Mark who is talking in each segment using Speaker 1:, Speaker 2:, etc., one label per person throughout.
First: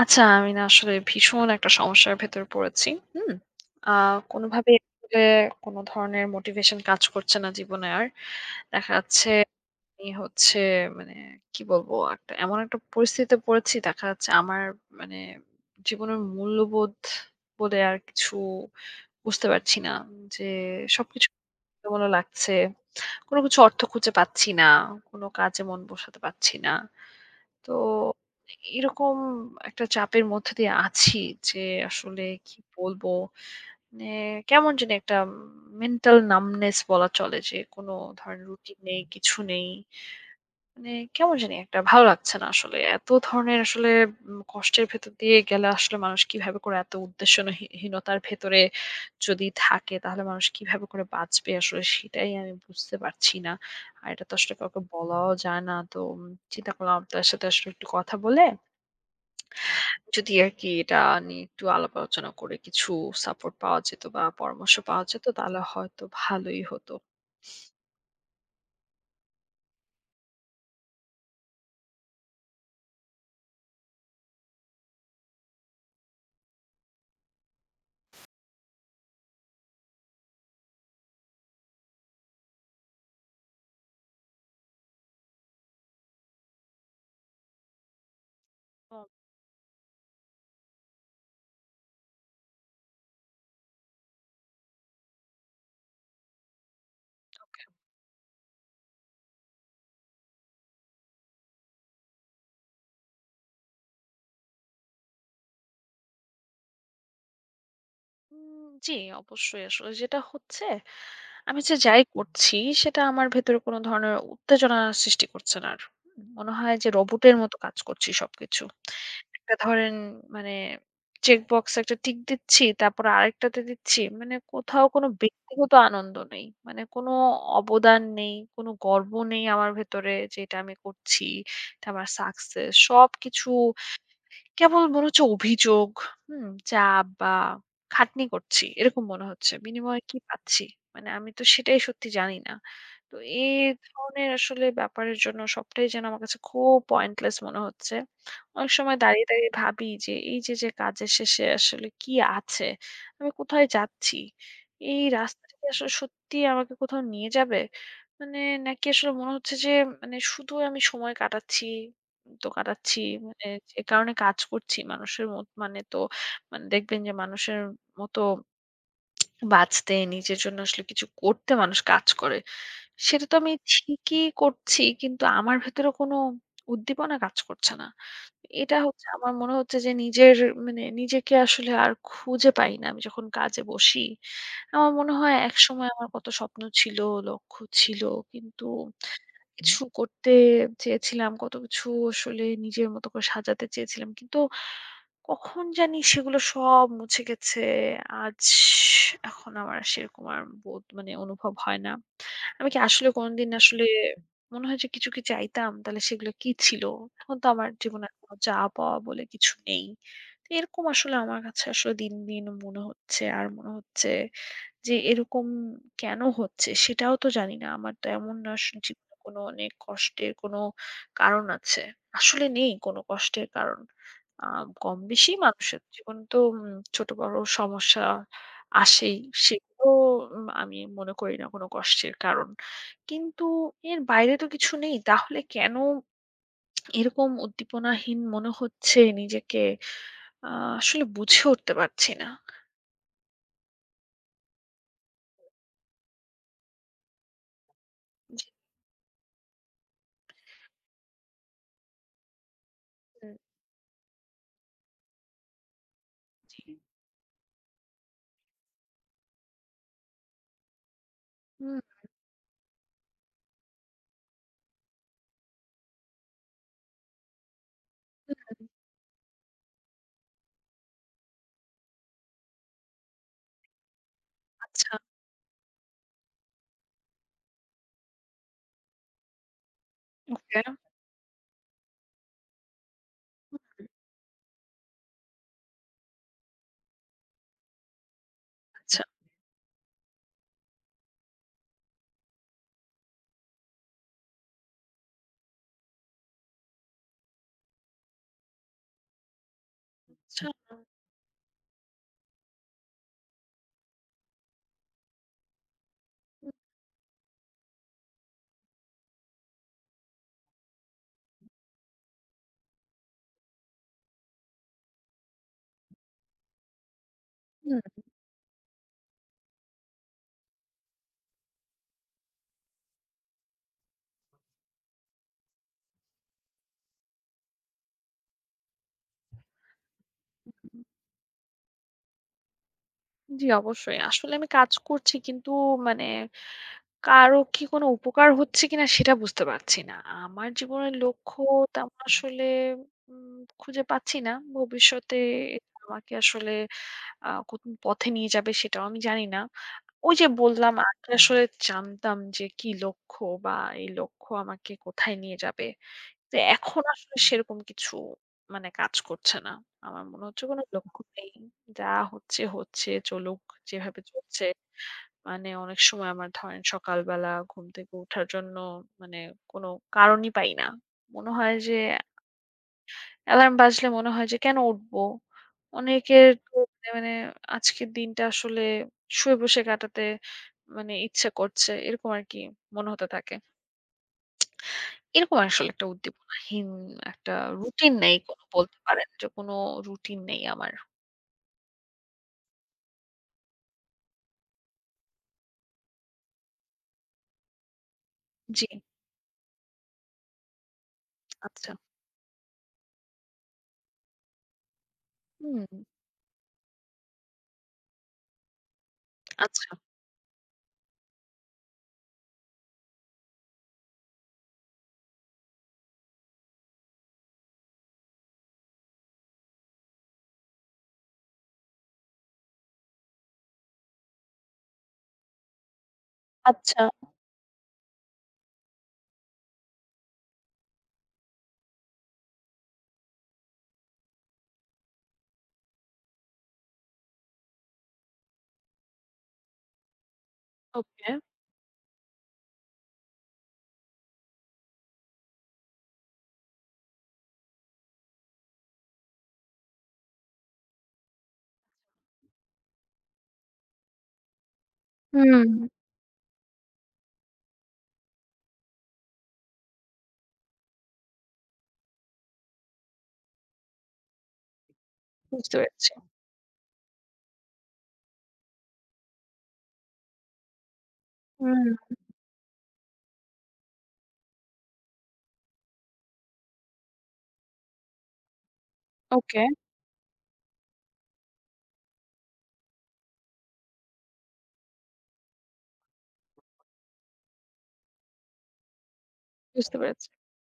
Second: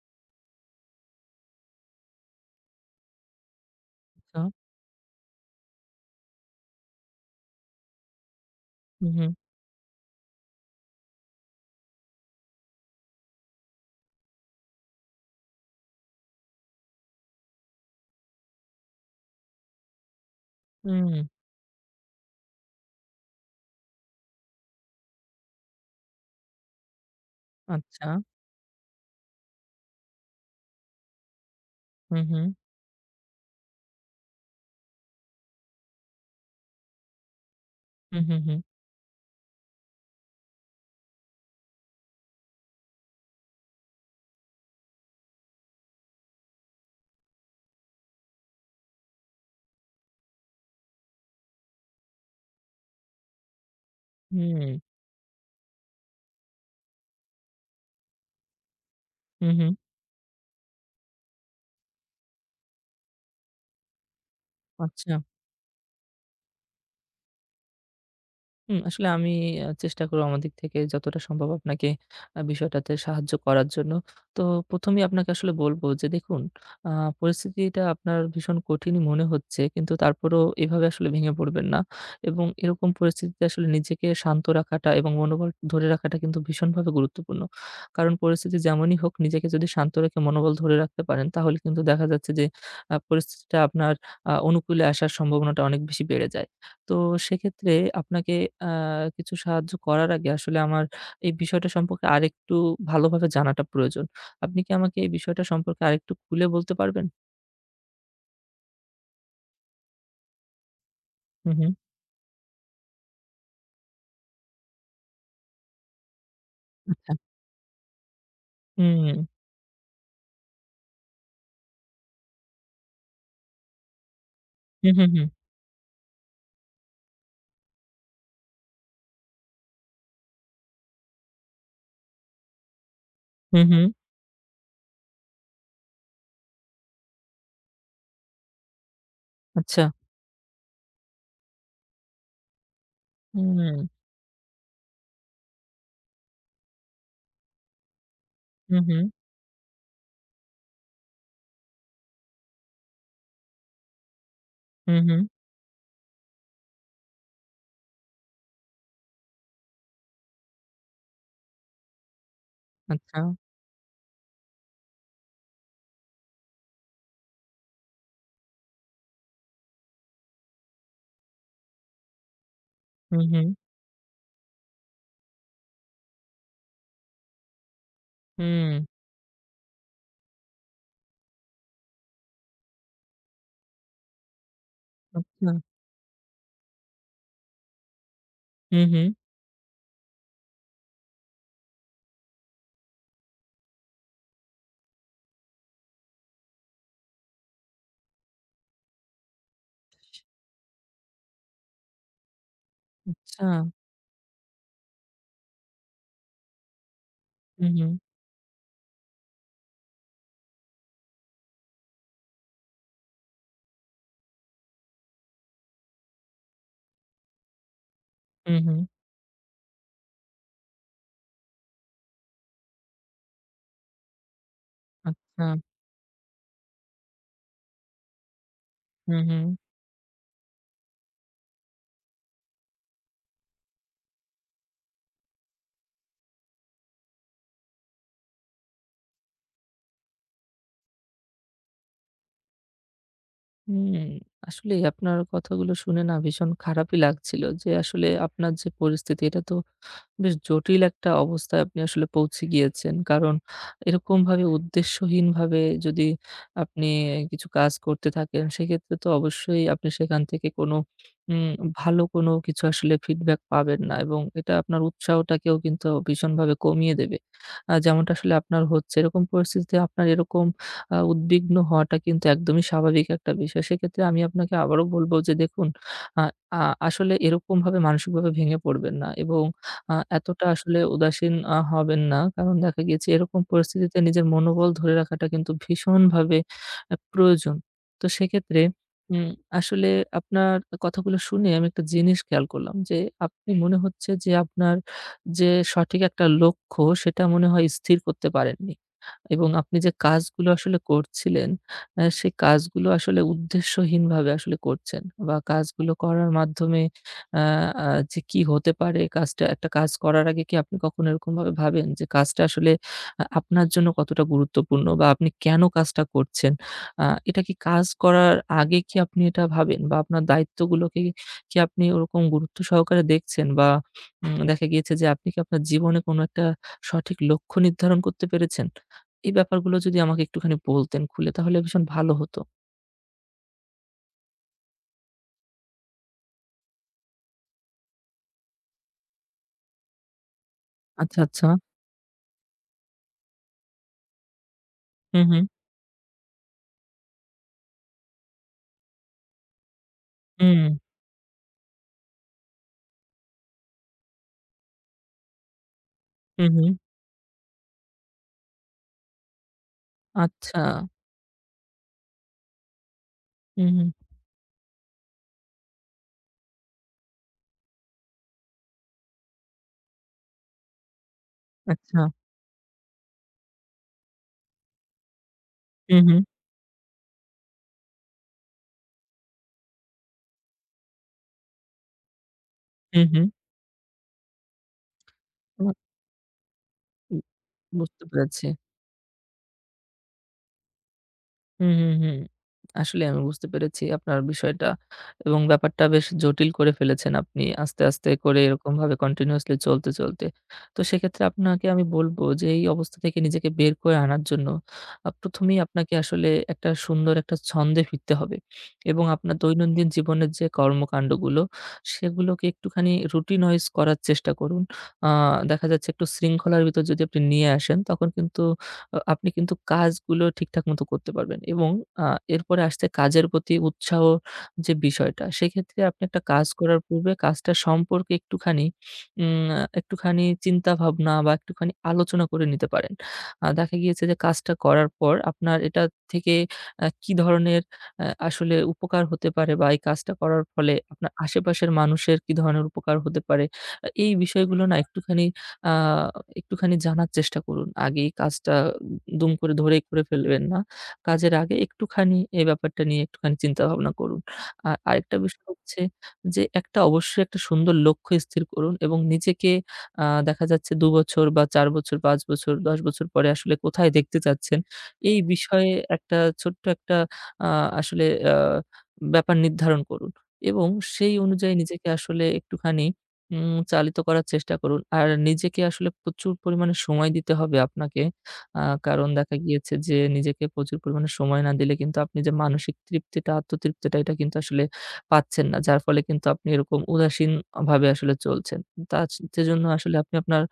Speaker 1: আচ্ছা, আমি না আসলে ভীষণ একটা সমস্যার ভেতর পড়েছি। হুম? আ
Speaker 2: আচ্ছা।
Speaker 1: কোনোভাবেই আসলে কোনো ধরনের মোটিভেশন কাজ করছে না জীবনে আর। দেখা
Speaker 2: হু, হু।
Speaker 1: যাচ্ছে আমি হচ্ছে মানে কি বলবো? একটা এমন একটা পরিস্থিতিতে পড়েছি দেখা যাচ্ছে আমার মানে জীবনের মূল্যবোধ বলে আর কিছু বুঝতে পারছি না। যে
Speaker 2: হুম।
Speaker 1: সবকিছু এলোমেলো লাগছে। কোনো কিছু অর্থ খুঁজে পাচ্ছি না। কোনো কাজে মন বসাতে পারছি না। তো
Speaker 2: আচ্ছা।
Speaker 1: এরকম একটা চাপের মধ্যে দিয়ে আছি যে
Speaker 2: হু,
Speaker 1: আসলে
Speaker 2: হু।
Speaker 1: কি বলবো? মানে কেমন জানি একটা মেন্টাল নামনেস বলা চলে যে কোনো
Speaker 2: হু, হু,
Speaker 1: ধরনের
Speaker 2: হু।
Speaker 1: রুটিন নেই, কিছু নেই। মানে কেমন জানি একটা ভালো লাগছে না আসলে। এত ধরনের আসলে কষ্টের ভেতর দিয়ে গেলে আসলে মানুষ কিভাবে করে এত হীনতার ভেতরে যদি থাকে তাহলে মানুষ কিভাবে করে বাঁচবে আসলে সেটাই আমি বুঝতে পারছি না। আর এটা তো আসলে
Speaker 2: হুম।
Speaker 1: কাউকে বলাও যায় না। তো চিন্তা করলাম আপনার সাথে আসলে একটু কথা বলে
Speaker 2: হু, হু।
Speaker 1: যদি আরকি এটা নিয়ে একটু আলাপ আলোচনা করে কিছু সাপোর্ট পাওয়া যেত বা পরামর্শ পাওয়া
Speaker 2: আচ্ছা।
Speaker 1: যেত তাহলে হয়তো ভালোই হতো।
Speaker 2: হুম, আসলে আমি চেষ্টা করব আমার দিক থেকে যতটা সম্ভব আপনাকে বিষয়টাতে সাহায্য করার জন্য। তো ১ম এই আপনাকে আসলে বলব যে দেখুন, আ পরিস্থিতিটা আপনার ভীষণ কঠিনই মনে হচ্ছে কিন্তু তারপরেও এভাবে আসলে ভেঙে পড়বেন না। এবং এরকম পরিস্থিতিতে আসলে নিজেকে শান্ত রাখাটা এবং মনোবল ধরে রাখাটা কিন্তু ভীষণভাবে গুরুত্বপূর্ণ। কারণ পরিস্থিতি যেমনই হোক নিজেকে যদি শান্ত রেখে মনোবল ধরে রাখতে পারেন তাহলে কিন্তু দেখা যাচ্ছে যে পরিস্থিতিটা আপনার অনুকূলে আসার সম্ভাবনাটা অনেক বেশি বেড়ে যায়। তো সেক্ষেত্রে আপনাকে আ কিছু সাহায্য করার আগে আসলে আমার এই বিষয়টা সম্পর্কে আরেকটু ভালোভাবে জানাটা প্রয়োজন। আপনি কি আমাকে এই বিষয়টা সম্পর্কে আরেকটু খুলে বলতে পারবেন?
Speaker 1: জি, অবশ্যই আসলে যেটা হচ্ছে
Speaker 2: হু,
Speaker 1: আমি
Speaker 2: হু।
Speaker 1: যে যাই করছি সেটা আমার ভেতরে কোনো ধরনের উত্তেজনা সৃষ্টি করছে না আর। মনে হয় যে
Speaker 2: আচ্ছা।
Speaker 1: রোবটের মতো কাজ করছি সবকিছু।
Speaker 2: হুম,
Speaker 1: একটা ধরেন মানে চেক বক্স একটা টিক দিচ্ছি, তারপরে আরেকটাতে দিচ্ছি। মানে কোথাও
Speaker 2: হু, হু,
Speaker 1: কোনো
Speaker 2: হু,
Speaker 1: ব্যক্তিগত আনন্দ নেই। মানে কোনো অবদান নেই, কোনো গর্ব নেই আমার ভেতরে যে এটা আমি করছি, এটা আমার সাকসেস। সবকিছু
Speaker 2: হু, হু।
Speaker 1: কেবল মনে হচ্ছে অভিযোগ, হুম? চাপ বা খাটনি করছি এরকম মনে হচ্ছে।
Speaker 2: আচ্ছা।
Speaker 1: বিনিময়ে কি পাচ্ছি? মানে আমি তো সেটাই সত্যি জানি না। তো এ
Speaker 2: হুম,
Speaker 1: ধরনের আসলে ব্যাপারের জন্য সবটাই যেন আমার কাছে খুব পয়েন্টলেস মনে হচ্ছে। অনেক
Speaker 2: হু, হু,
Speaker 1: সময় দাঁড়িয়ে, দাঁড়িয়ে ভাবি যে এই যে, যে কাজের শেষে আসলে কি আছে? আমি কোথায় যাচ্ছি?
Speaker 2: হু,
Speaker 1: এই
Speaker 2: হু।
Speaker 1: রাস্তাটা কি আসলে সত্যিই আমাকে কোথাও নিয়ে যাবে? মানে নাকি আসলে মনে হচ্ছে যে মানে শুধু আমি সময় কাটাচ্ছি তো কাটাচ্ছি
Speaker 2: আচ্ছা।
Speaker 1: মানে যে কারণে কাজ করছি মানুষের মত মানে তো মানে দেখবেন যে মানুষের মতো বাঁচতে নিজের জন্য আসলে কিছু করতে মানুষ কাজ করে।
Speaker 2: হু,
Speaker 1: সেটা তো
Speaker 2: হু,
Speaker 1: আমি ঠিকই করছি কিন্তু আমার ভেতরে কোনো উদ্দীপনা কাজ করছে না।
Speaker 2: হুম,
Speaker 1: এটা হচ্ছে আমার মনে হচ্ছে যে নিজের মানে নিজেকে আসলে আর খুঁজে পাই না। আমি যখন কাজে বসি আমার মনে হয়
Speaker 2: আচ্ছা।
Speaker 1: একসময় আমার কত স্বপ্ন ছিল, লক্ষ্য ছিল কিন্তু
Speaker 2: হু, হু,
Speaker 1: কিছু করতে চেয়েছিলাম, কত কিছু আসলে নিজের মতো করে সাজাতে চেয়েছিলাম। কিন্তু কখন জানি সেগুলো সব মুছে গেছে। আজ এখন আমার আর সেরকম আর বোধ মানে অনুভব হয় না। আমি কি আসলে
Speaker 2: আচ্ছা।
Speaker 1: কোনদিন আসলে মনে হয় যে কিছু কি চাইতাম, তাহলে সেগুলো কি ছিল? এখন তো
Speaker 2: হু,
Speaker 1: আমার
Speaker 2: হু,
Speaker 1: জীবনে আর কোনো চাওয়া-পাওয়া বলে কিছু নেই। তো এরকম আসলে আমার কাছে আসলে দিন, দিন মনে হচ্ছে আর মনে হচ্ছে যে এরকম কেন হচ্ছে? সেটাও তো জানি না। আমার তো এমন না
Speaker 2: হু, হু,
Speaker 1: জীবনে কোনো অনেক কষ্টের কোনো কারণ আছে। আসলে নেই কোনো কষ্টের কারণ। আ কম-বেশি
Speaker 2: আচ্ছা।
Speaker 1: মানুষের জীবনে তো ছোট-বড় সমস্যা
Speaker 2: হু,
Speaker 1: আসেই।
Speaker 2: হু,
Speaker 1: সেগুলো আমি মনে করি না কোনো কষ্টের কারণ। কিন্তু এর বাইরে তো কিছু নেই। তাহলে কেন এরকম উদ্দীপনাহীন মনে হচ্ছে নিজেকে? আ আসলে বুঝে উঠতে পারছি না।
Speaker 2: হুম। আসলেই আপনার কথাগুলো শুনে না ভীষণ খারাপই লাগছিল যে আসলে
Speaker 1: জি,
Speaker 2: আপনার যে পরিস্থিতি এটা তো বেশ জটিল একটা অবস্থায় আপনি আসলে পৌঁছে গিয়েছেন। কারণ
Speaker 1: হুম
Speaker 2: এরকমভাবে উদ্দেশ্যহীনভাবে যদি
Speaker 1: জি।
Speaker 2: আপনি কিছু কাজ করতে থাকেন, সেক্ষেত্রে তো অবশ্যই আপনি সেখান থেকে কোনো উম
Speaker 1: হুম,
Speaker 2: ভালো কোনো কিছু আসলে ফিডব্যাক পাবেন না এবং এটা আপনার উৎসাহটাকেও কিন্তু ভীষণভাবে কমিয়ে দেবে। যেমনটা আসলে আপনার হচ্ছে, এরকম পরিস্থিতিতে আপনার এরকম উদ্বিগ্ন হওয়াটা কিন্তু একদমই স্বাভাবিক একটা বিষয়। সেক্ষেত্রে আমি আপনাকে আবারও
Speaker 1: আচ্ছা।
Speaker 2: বলব যে দেখুন, আ আ আসলে এরকমভাবে মানসিকভাবে ভেঙে পড়বেন না এবং এতটা
Speaker 1: ওকে।
Speaker 2: আসলে উদাসীন হবেন না। কারণ দেখা গিয়েছে এরকম পরিস্থিতিতে নিজের মনোবল ধরে রাখাটা কিন্তু ভীষণভাবে প্রয়োজন। তো সেক্ষেত্রে
Speaker 1: আচ্ছা,
Speaker 2: উম আসলে আপনার কথাগুলো শুনে আমি একটা জিনিস খেয়াল করলাম যে, আপনি মনে হচ্ছে যে আপনার যে সঠিক একটা লক্ষ্য সেটা মনে হয় স্থির করতে পারেননি। এবং আপনি যে
Speaker 1: আচ্ছা।
Speaker 2: কাজগুলো আসলে করছিলেন, সেই কাজগুলো আসলে উদ্দেশ্যহীনভাবে আসলে করছেন বা কাজগুলো করার মাধ্যমে আ আ যে কি হতে পারে কাজটা একটা কাজ করার আগে কি আপনি কখনো এরকমভাবে ভাবেন যে কাজটা আসলে আপনার জন্য কতটা গুরুত্বপূর্ণ বা আপনি কেন কাজটা করছেন? এটা কি
Speaker 1: হুম,
Speaker 2: কাজ করার আগে কি আপনি এটা ভাবেন বা আপনার দায়িত্বগুলোকে কি আপনি ওরকম গুরুত্ব সহকারে দেখছেন বা দেখা গিয়েছে যে আপনি কি আপনার জীবনে কোনো একটা সঠিক লক্ষ্য নির্ধারণ করতে পেরেছেন? এই ব্যাপারগুলো যদি আমাকে একটুখানি বলতেন খুলে তাহলে ভীষণ ভালো হতো।
Speaker 1: জি অবশ্যই। আসলে আমি কাজ করছি কিন্তু মানে কারো কি কোনো উপকার হচ্ছে কিনা সেটা বুঝতে পারছি না। আমার জীবনের
Speaker 2: আচ্ছা,
Speaker 1: লক্ষ্য
Speaker 2: আচ্ছা।
Speaker 1: তেমন আসলে খুঁজে পাচ্ছি না। ভবিষ্যতে
Speaker 2: হু, হু।
Speaker 1: এটা আমাকে আসলে কোন পথে নিয়ে যাবে সেটাও আমি জানি না। ওই যে
Speaker 2: হুম,
Speaker 1: বললাম আগে আসলে জানতাম যে কি লক্ষ্য বা এই লক্ষ্য আমাকে কোথায় নিয়ে যাবে। তো
Speaker 2: হু, হু।
Speaker 1: এখন আসলে সেরকম কিছু মানে কাজ করছে না। আমার মনে হচ্ছে
Speaker 2: আচ্ছা।
Speaker 1: কোনো লক্ষ্য নেই। যা হচ্ছে, হচ্ছে চলুক
Speaker 2: হু, হু।
Speaker 1: যেভাবে চলছে। মানে অনেক সময় আমার ধরেন সকালবেলা ঘুম থেকে ওঠার জন্য মানে কোনো কারণই পাই না। মনে হয় যে
Speaker 2: আচ্ছা।
Speaker 1: অ্যালার্ম বাজলে মনে হয় যে কেন উঠবো?
Speaker 2: হু, হু।
Speaker 1: অনেকের হুম। মানে মানে আজকের দিনটা আসলে শুয়ে বসে কাটাতে মানে ইচ্ছে করছে। এরকম আরকি মনে
Speaker 2: হু,
Speaker 1: হতে
Speaker 2: হু।
Speaker 1: থাকে। এরকম আসলে একটা উদ্দীপনাহীন একটা রুটিন
Speaker 2: বুঝতে
Speaker 1: নেই কোনো
Speaker 2: পেরেছি।
Speaker 1: বলতে পারেন যে কোনো রুটিন নেই আমার।
Speaker 2: হুম, হুম, হুম। আসলে আমি বুঝতে পেরেছি আপনার বিষয়টা এবং ব্যাপারটা বেশ জটিল করে ফেলেছেন আপনি আস্তে, আস্তে করে
Speaker 1: জি,
Speaker 2: এরকমভাবে কন্টিনিউয়াসলি চলতে, চলতে। তো সেক্ষেত্রে আপনাকে
Speaker 1: আচ্ছা।
Speaker 2: আমি বলব যে এই অবস্থা থেকে নিজেকে বের করে আনার জন্য ১ম এই
Speaker 1: হুম,
Speaker 2: আপনাকে আসলে একটা সুন্দর একটা ছন্দে ফিরতে হবে এবং আপনার
Speaker 1: আচ্ছা।
Speaker 2: দৈনন্দিন জীবনের যে কর্মকাণ্ডগুলো সেগুলোকে একটুখানি রুটিনাইজ করার চেষ্টা করুন। আ দেখা যাচ্ছে একটু শৃঙ্খলার ভিতর যদি আপনি নিয়ে আসেন তখন কিন্তু আপনি কিন্তু কাজগুলো ঠিকঠাক মতো করতে পারবেন এবং আ এরপরে আসছে কাজের প্রতি উৎসাহ যে বিষয়টা, সেক্ষেত্রে আপনি একটা কাজ করার
Speaker 1: আচ্ছা।
Speaker 2: পূর্বে কাজটা সম্পর্কে একটুখানি উম আ একটুখানি চিন্তাভাবনা বা একটুখানি আলোচনা করে নিতে পারেন। দেখা গিয়েছে যে কাজটা করার পর আপনার এটা থেকে কি ধরনের আসলে উপকার হতে পারে বা এই কাজটা করার ফলে আপনার
Speaker 1: ওকে।
Speaker 2: আশেপাশের মানুষের কি ধরনের উপকার হতে পারে, এই বিষয়গুলো না একটুখানি আ একটুখানি জানার চেষ্টা করুন। আগেই কাজটা দুম করে ধরেই করে ফেলবেন না। কাজের আগে একটুখানি এই ব্যাপারটা নিয়ে একটুখানি চিন্তাভাবনা করুন। আর আরেকটা বিষয়
Speaker 1: হুম।
Speaker 2: হচ্ছে যে একটা অবশ্যই একটা সুন্দর লক্ষ্য স্থির করুন এবং নিজেকে দেখা যাচ্ছে ২ বছর বা ৪ বছর, ৫ বছর, ১০ বছর পরে আসলে কোথায় দেখতে চাচ্ছেন, এই
Speaker 1: বুঝতে
Speaker 2: বিষয়ে
Speaker 1: পেরেছি।
Speaker 2: একটা ছোট্ট একটা আ আসলে আ ব্যাপার নির্ধারণ করুন এবং সেই অনুযায়ী
Speaker 1: হুম।
Speaker 2: নিজেকে আসলে একটুখানি চালিত করার চেষ্টা করুন। আর নিজেকে আসলে প্রচুর পরিমাণে সময় দিতে হবে আপনাকে। আ কারণ দেখা
Speaker 1: ওকে,
Speaker 2: গিয়েছে যে নিজেকে প্রচুর পরিমাণে সময় না দিলে কিন্তু আপনি যে মানসিক তৃপ্তিটা, আত্মতৃপ্তিটা এটা কিন্তু আসলে পাচ্ছেন না। যার ফলে কিন্তু আপনি এরকম উদাসীন ভাবে আসলে চলছেন। তার সেজন্য
Speaker 1: বুঝতে
Speaker 2: আসলে
Speaker 1: পেরেছি,
Speaker 2: আপনি আপনার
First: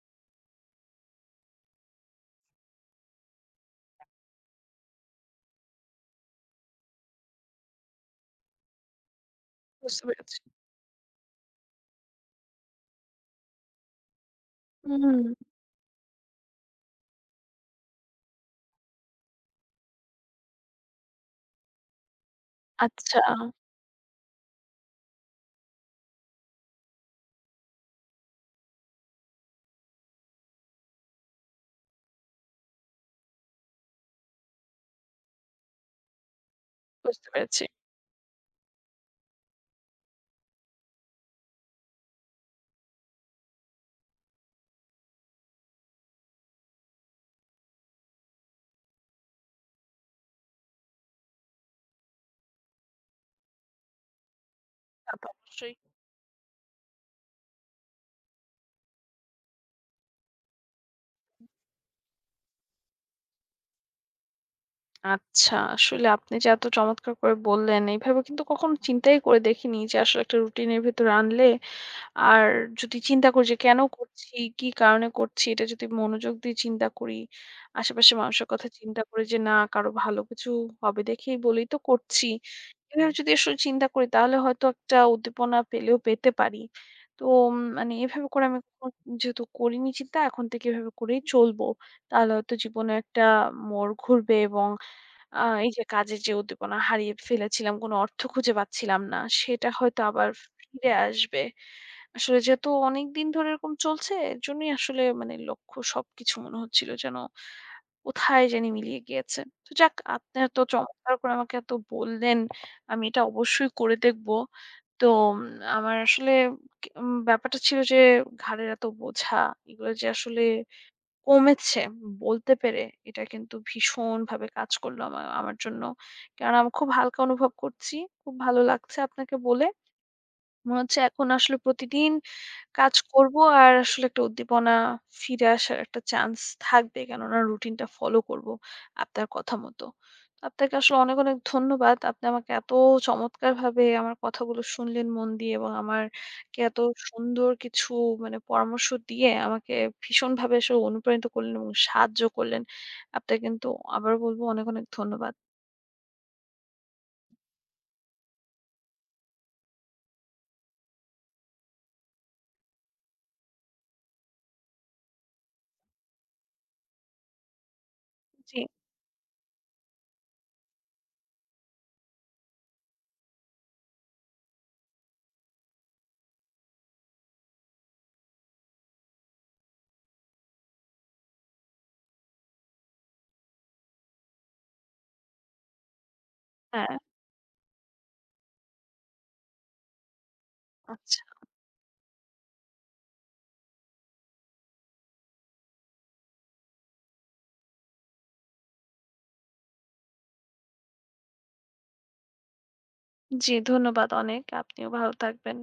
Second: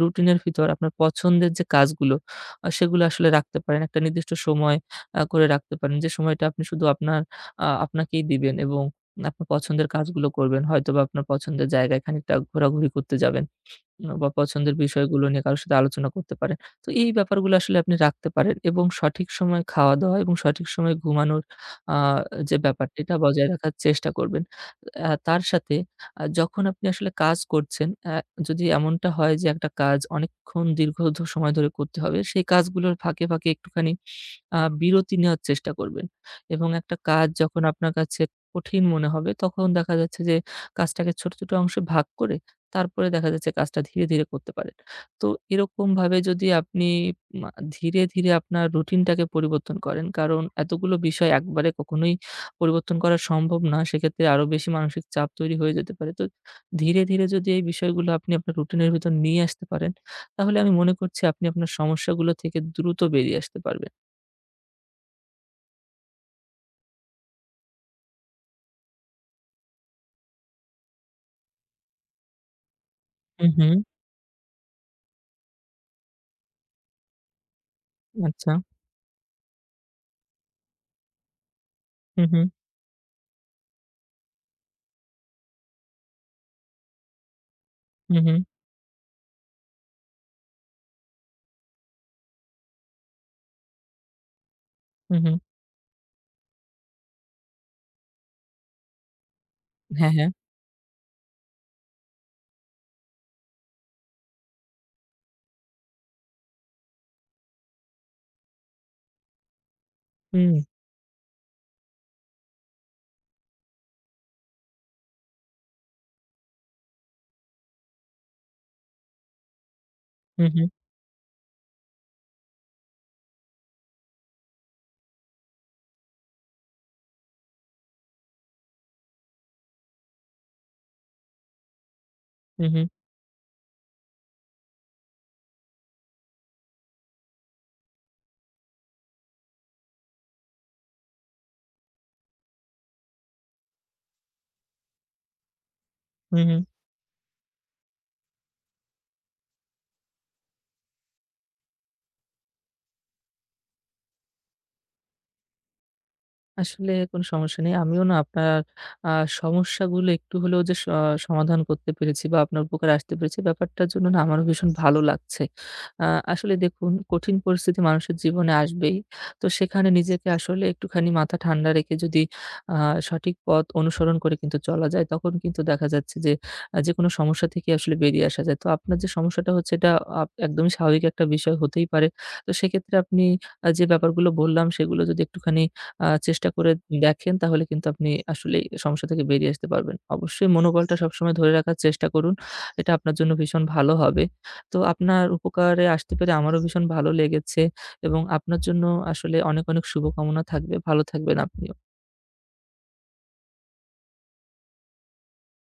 Speaker 2: রুটিনের ভিতর আপনার পছন্দের যে কাজগুলো সেগুলো আসলে রাখতে পারেন। একটা নির্দিষ্ট সময় করে রাখতে পারেন। যে সময়টা আপনি শুধু আপনার আপনাকেই দিবেন এবং আপনার পছন্দের
Speaker 1: বুঝতে
Speaker 2: কাজগুলো
Speaker 1: পেরেছি।
Speaker 2: করবেন। হয়তোবা আপনার পছন্দের জায়গায় খানিকটা ঘোরাঘুরি করতে যাবেন উম, বা পছন্দের
Speaker 1: হুম,
Speaker 2: বিষয়গুলো নিয়ে কারো সাথে আলোচনা করতে পারেন। তো এই ব্যাপারগুলো আসলে আপনি রাখতে পারেন এবং সঠিক সময়ে খাওয়া-দাওয়া এবং সঠিক সময়ে ঘুমানোর আ যে ব্যাপারটা এটা
Speaker 1: আচ্ছা।
Speaker 2: বজায় রাখার চেষ্টা করবেন। তার সাথে যখন আপনি আসলে কাজ করছেন, যদি এমনটা হয় যে একটা কাজ অনেকক্ষণ দীর্ঘ সময় ধরে করতে হবে, সেই কাজগুলোর ফাঁকে, ফাঁকে একটুখানি বিরতি নেওয়ার চেষ্টা করবেন এবং একটা
Speaker 1: বুঝতে
Speaker 2: কাজ যখন
Speaker 1: পেরেছি।
Speaker 2: আপনার কাছে কঠিন মনে হবে, তখন দেখা যাচ্ছে যে কাজটাকে ছোট, ছোট অংশে ভাগ করে তারপরে দেখা যাচ্ছে কাজটা ধীরে, ধীরে করতে পারেন। তো এরকমভাবে যদি আপনি মা ধীরে, ধীরে আপনার রুটিনটাকে পরিবর্তন করেন, কারণ এতগুলো বিষয় একবারে কখনোই পরিবর্তন করা সম্ভব না। সেক্ষেত্রে আরো বেশি মানসিক
Speaker 1: তা তো
Speaker 2: চাপ তৈরি
Speaker 1: অবশ্যই।
Speaker 2: হয়ে যেতে পারে। তো ধীরে, ধীরে যদি এই বিষয়গুলো আপনি আপনার রুটিনের ভিতর নিয়ে আসতে পারেন, তাহলে আমি মনে করছি আপনি আপনার সমস্যাগুলো থেকে দ্রুত বেরিয়ে আসতে পারবেন।
Speaker 1: আচ্ছা, আসলে আপনি যে এত চমৎকার করে বললেন, এইভাবে কিন্তু কখনো চিন্তাই করে দেখিনি যে আসলে একটা রুটিনের ভেতরে আনলে আর যদি চিন্তা করি
Speaker 2: হুম,
Speaker 1: যে
Speaker 2: হুম।
Speaker 1: কেন করছি, কি কারণে করছি, এটা যদি মনোযোগ দিয়ে চিন্তা করি, আশেপাশের মানুষের
Speaker 2: আচ্ছা।
Speaker 1: কথা চিন্তা করি যে না কারো ভালো কিছু হবে দেখেই বলেই তো
Speaker 2: হুম,
Speaker 1: করছি।
Speaker 2: হুম।
Speaker 1: এভাবে যদি আসলে চিন্তা করি তাহলে হয়তো একটা উদ্দীপনা পেলেও পেতে পারি। তো মানে
Speaker 2: হুম,
Speaker 1: এভাবে
Speaker 2: হুম।
Speaker 1: করে আমি কখনো যেহেতু করিনি চিন্তা এখন থেকে এভাবে করেই চলবো। তাহলে হয়তো জীবনে একটা মোড় ঘুরবে এবং
Speaker 2: হুম, হুম।
Speaker 1: আ এই যে কাজের যে উদ্দীপনা হারিয়ে ফেলেছিলাম, কোনো অর্থ খুঁজে পাচ্ছিলাম না, সেটা
Speaker 2: হুম,
Speaker 1: হয়তো
Speaker 2: হ্যাঁ,
Speaker 1: আবার
Speaker 2: হ্যাঁ।
Speaker 1: ফিরে আসবে। আসলে যেহেতু অনেকদিন ধরে এরকম চলছে, এজন্যই আসলে মানে লক্ষ্য সবকিছু মনে হচ্ছিল যেন কোথায় জানি মিলিয়ে গিয়েছে। তো যাক আপনি
Speaker 2: হুম।
Speaker 1: এত চমৎকার করে আমাকে এত বললেন, আমি এটা অবশ্যই করে দেখব। তো উম আমার আসলে কে উম ব্যাপারটা ছিল যে ঘাড়ের এত বোঝা, এগুলো যে আসলে
Speaker 2: হুম, হুম।
Speaker 1: কমেছে বলতে পেরে এটা কিন্তু ভীষণভাবে কাজ করলো আমার জন্য। কারণ আমি খুব হালকা অনুভব করছি। খুব ভালো লাগছে আপনাকে বলে। মনে হচ্ছে এখন আসলে প্রতিদিন
Speaker 2: হুম, হুম।
Speaker 1: কাজ করব আর আসলে একটা উদ্দীপনা ফিরে আসার একটা চান্স থাকবে। কেননা রুটিনটা ফলো করব আপনার কথা মতো। আপনাকে আসলে অনেক, অনেক ধন্যবাদ। আপনি আমাকে এত চমৎকারভাবে আমার কথাগুলো শুনলেন মন দিয়ে এবং
Speaker 2: হুম,
Speaker 1: আমারকে
Speaker 2: হুম।
Speaker 1: এত সুন্দর কিছু মানে পরামর্শ দিয়ে আমাকে ভীষণভাবে আসলে অনুপ্রাণিত করলেন এবং সাহায্য করলেন। আপনাকে কিন্তু আবারও বলব অনেক, অনেক ধন্যবাদ।
Speaker 2: আসলে কোন সমস্যা নেই। আমিও না আপনার আ সমস্যাগুলো একটু হলেও যে সমাধান করতে পেরেছি বা আপনার উপকারে আসতে পেরেছি ব্যাপারটার জন্য না আমারও ভীষণ ভালো লাগছে। আ আসলে দেখুন কঠিন পরিস্থিতি মানুষের জীবনে
Speaker 1: জি,
Speaker 2: আসবেই। তো সেখানে নিজেকে আসলে একটুখানি মাথা ঠান্ডা রেখে যদি আ সঠিক পথ অনুসরণ করে কিন্তু চলা যায় তখন কিন্তু দেখা যাচ্ছে যে যেকোনো সমস্যা থেকে আসলে বেরিয়ে আসা যায়। তো আপনার যে সমস্যাটা হচ্ছে এটা একদমই স্বাভাবিক একটা বিষয় হতেই পারে। তো সেক্ষেত্রে আপনি যে ব্যাপারগুলো বললাম সেগুলো যদি একটুখানি চেষ্টা করে
Speaker 1: হ্যাঁ,
Speaker 2: দেখেন তাহলে কিন্তু আপনি আসলেই সমস্যা থেকে বেরিয়ে আসতে পারবেন। অবশ্যই মনোবলটা
Speaker 1: আচ্ছা।
Speaker 2: সবসময় ধরে রাখার চেষ্টা করুন। এটা আপনার জন্য ভীষণ ভালো হবে। তো আপনার উপকারে আসতে পেরে আমারও ভীষণ ভালো লেগেছে এবং আপনার জন্য আসলে অনেক, অনেক শুভকামনা থাকবে। ভালো থাকবেন আপনিও।
Speaker 1: জি, ধন্যবাদ অনেক। আপনিও ভালো থাকবেন।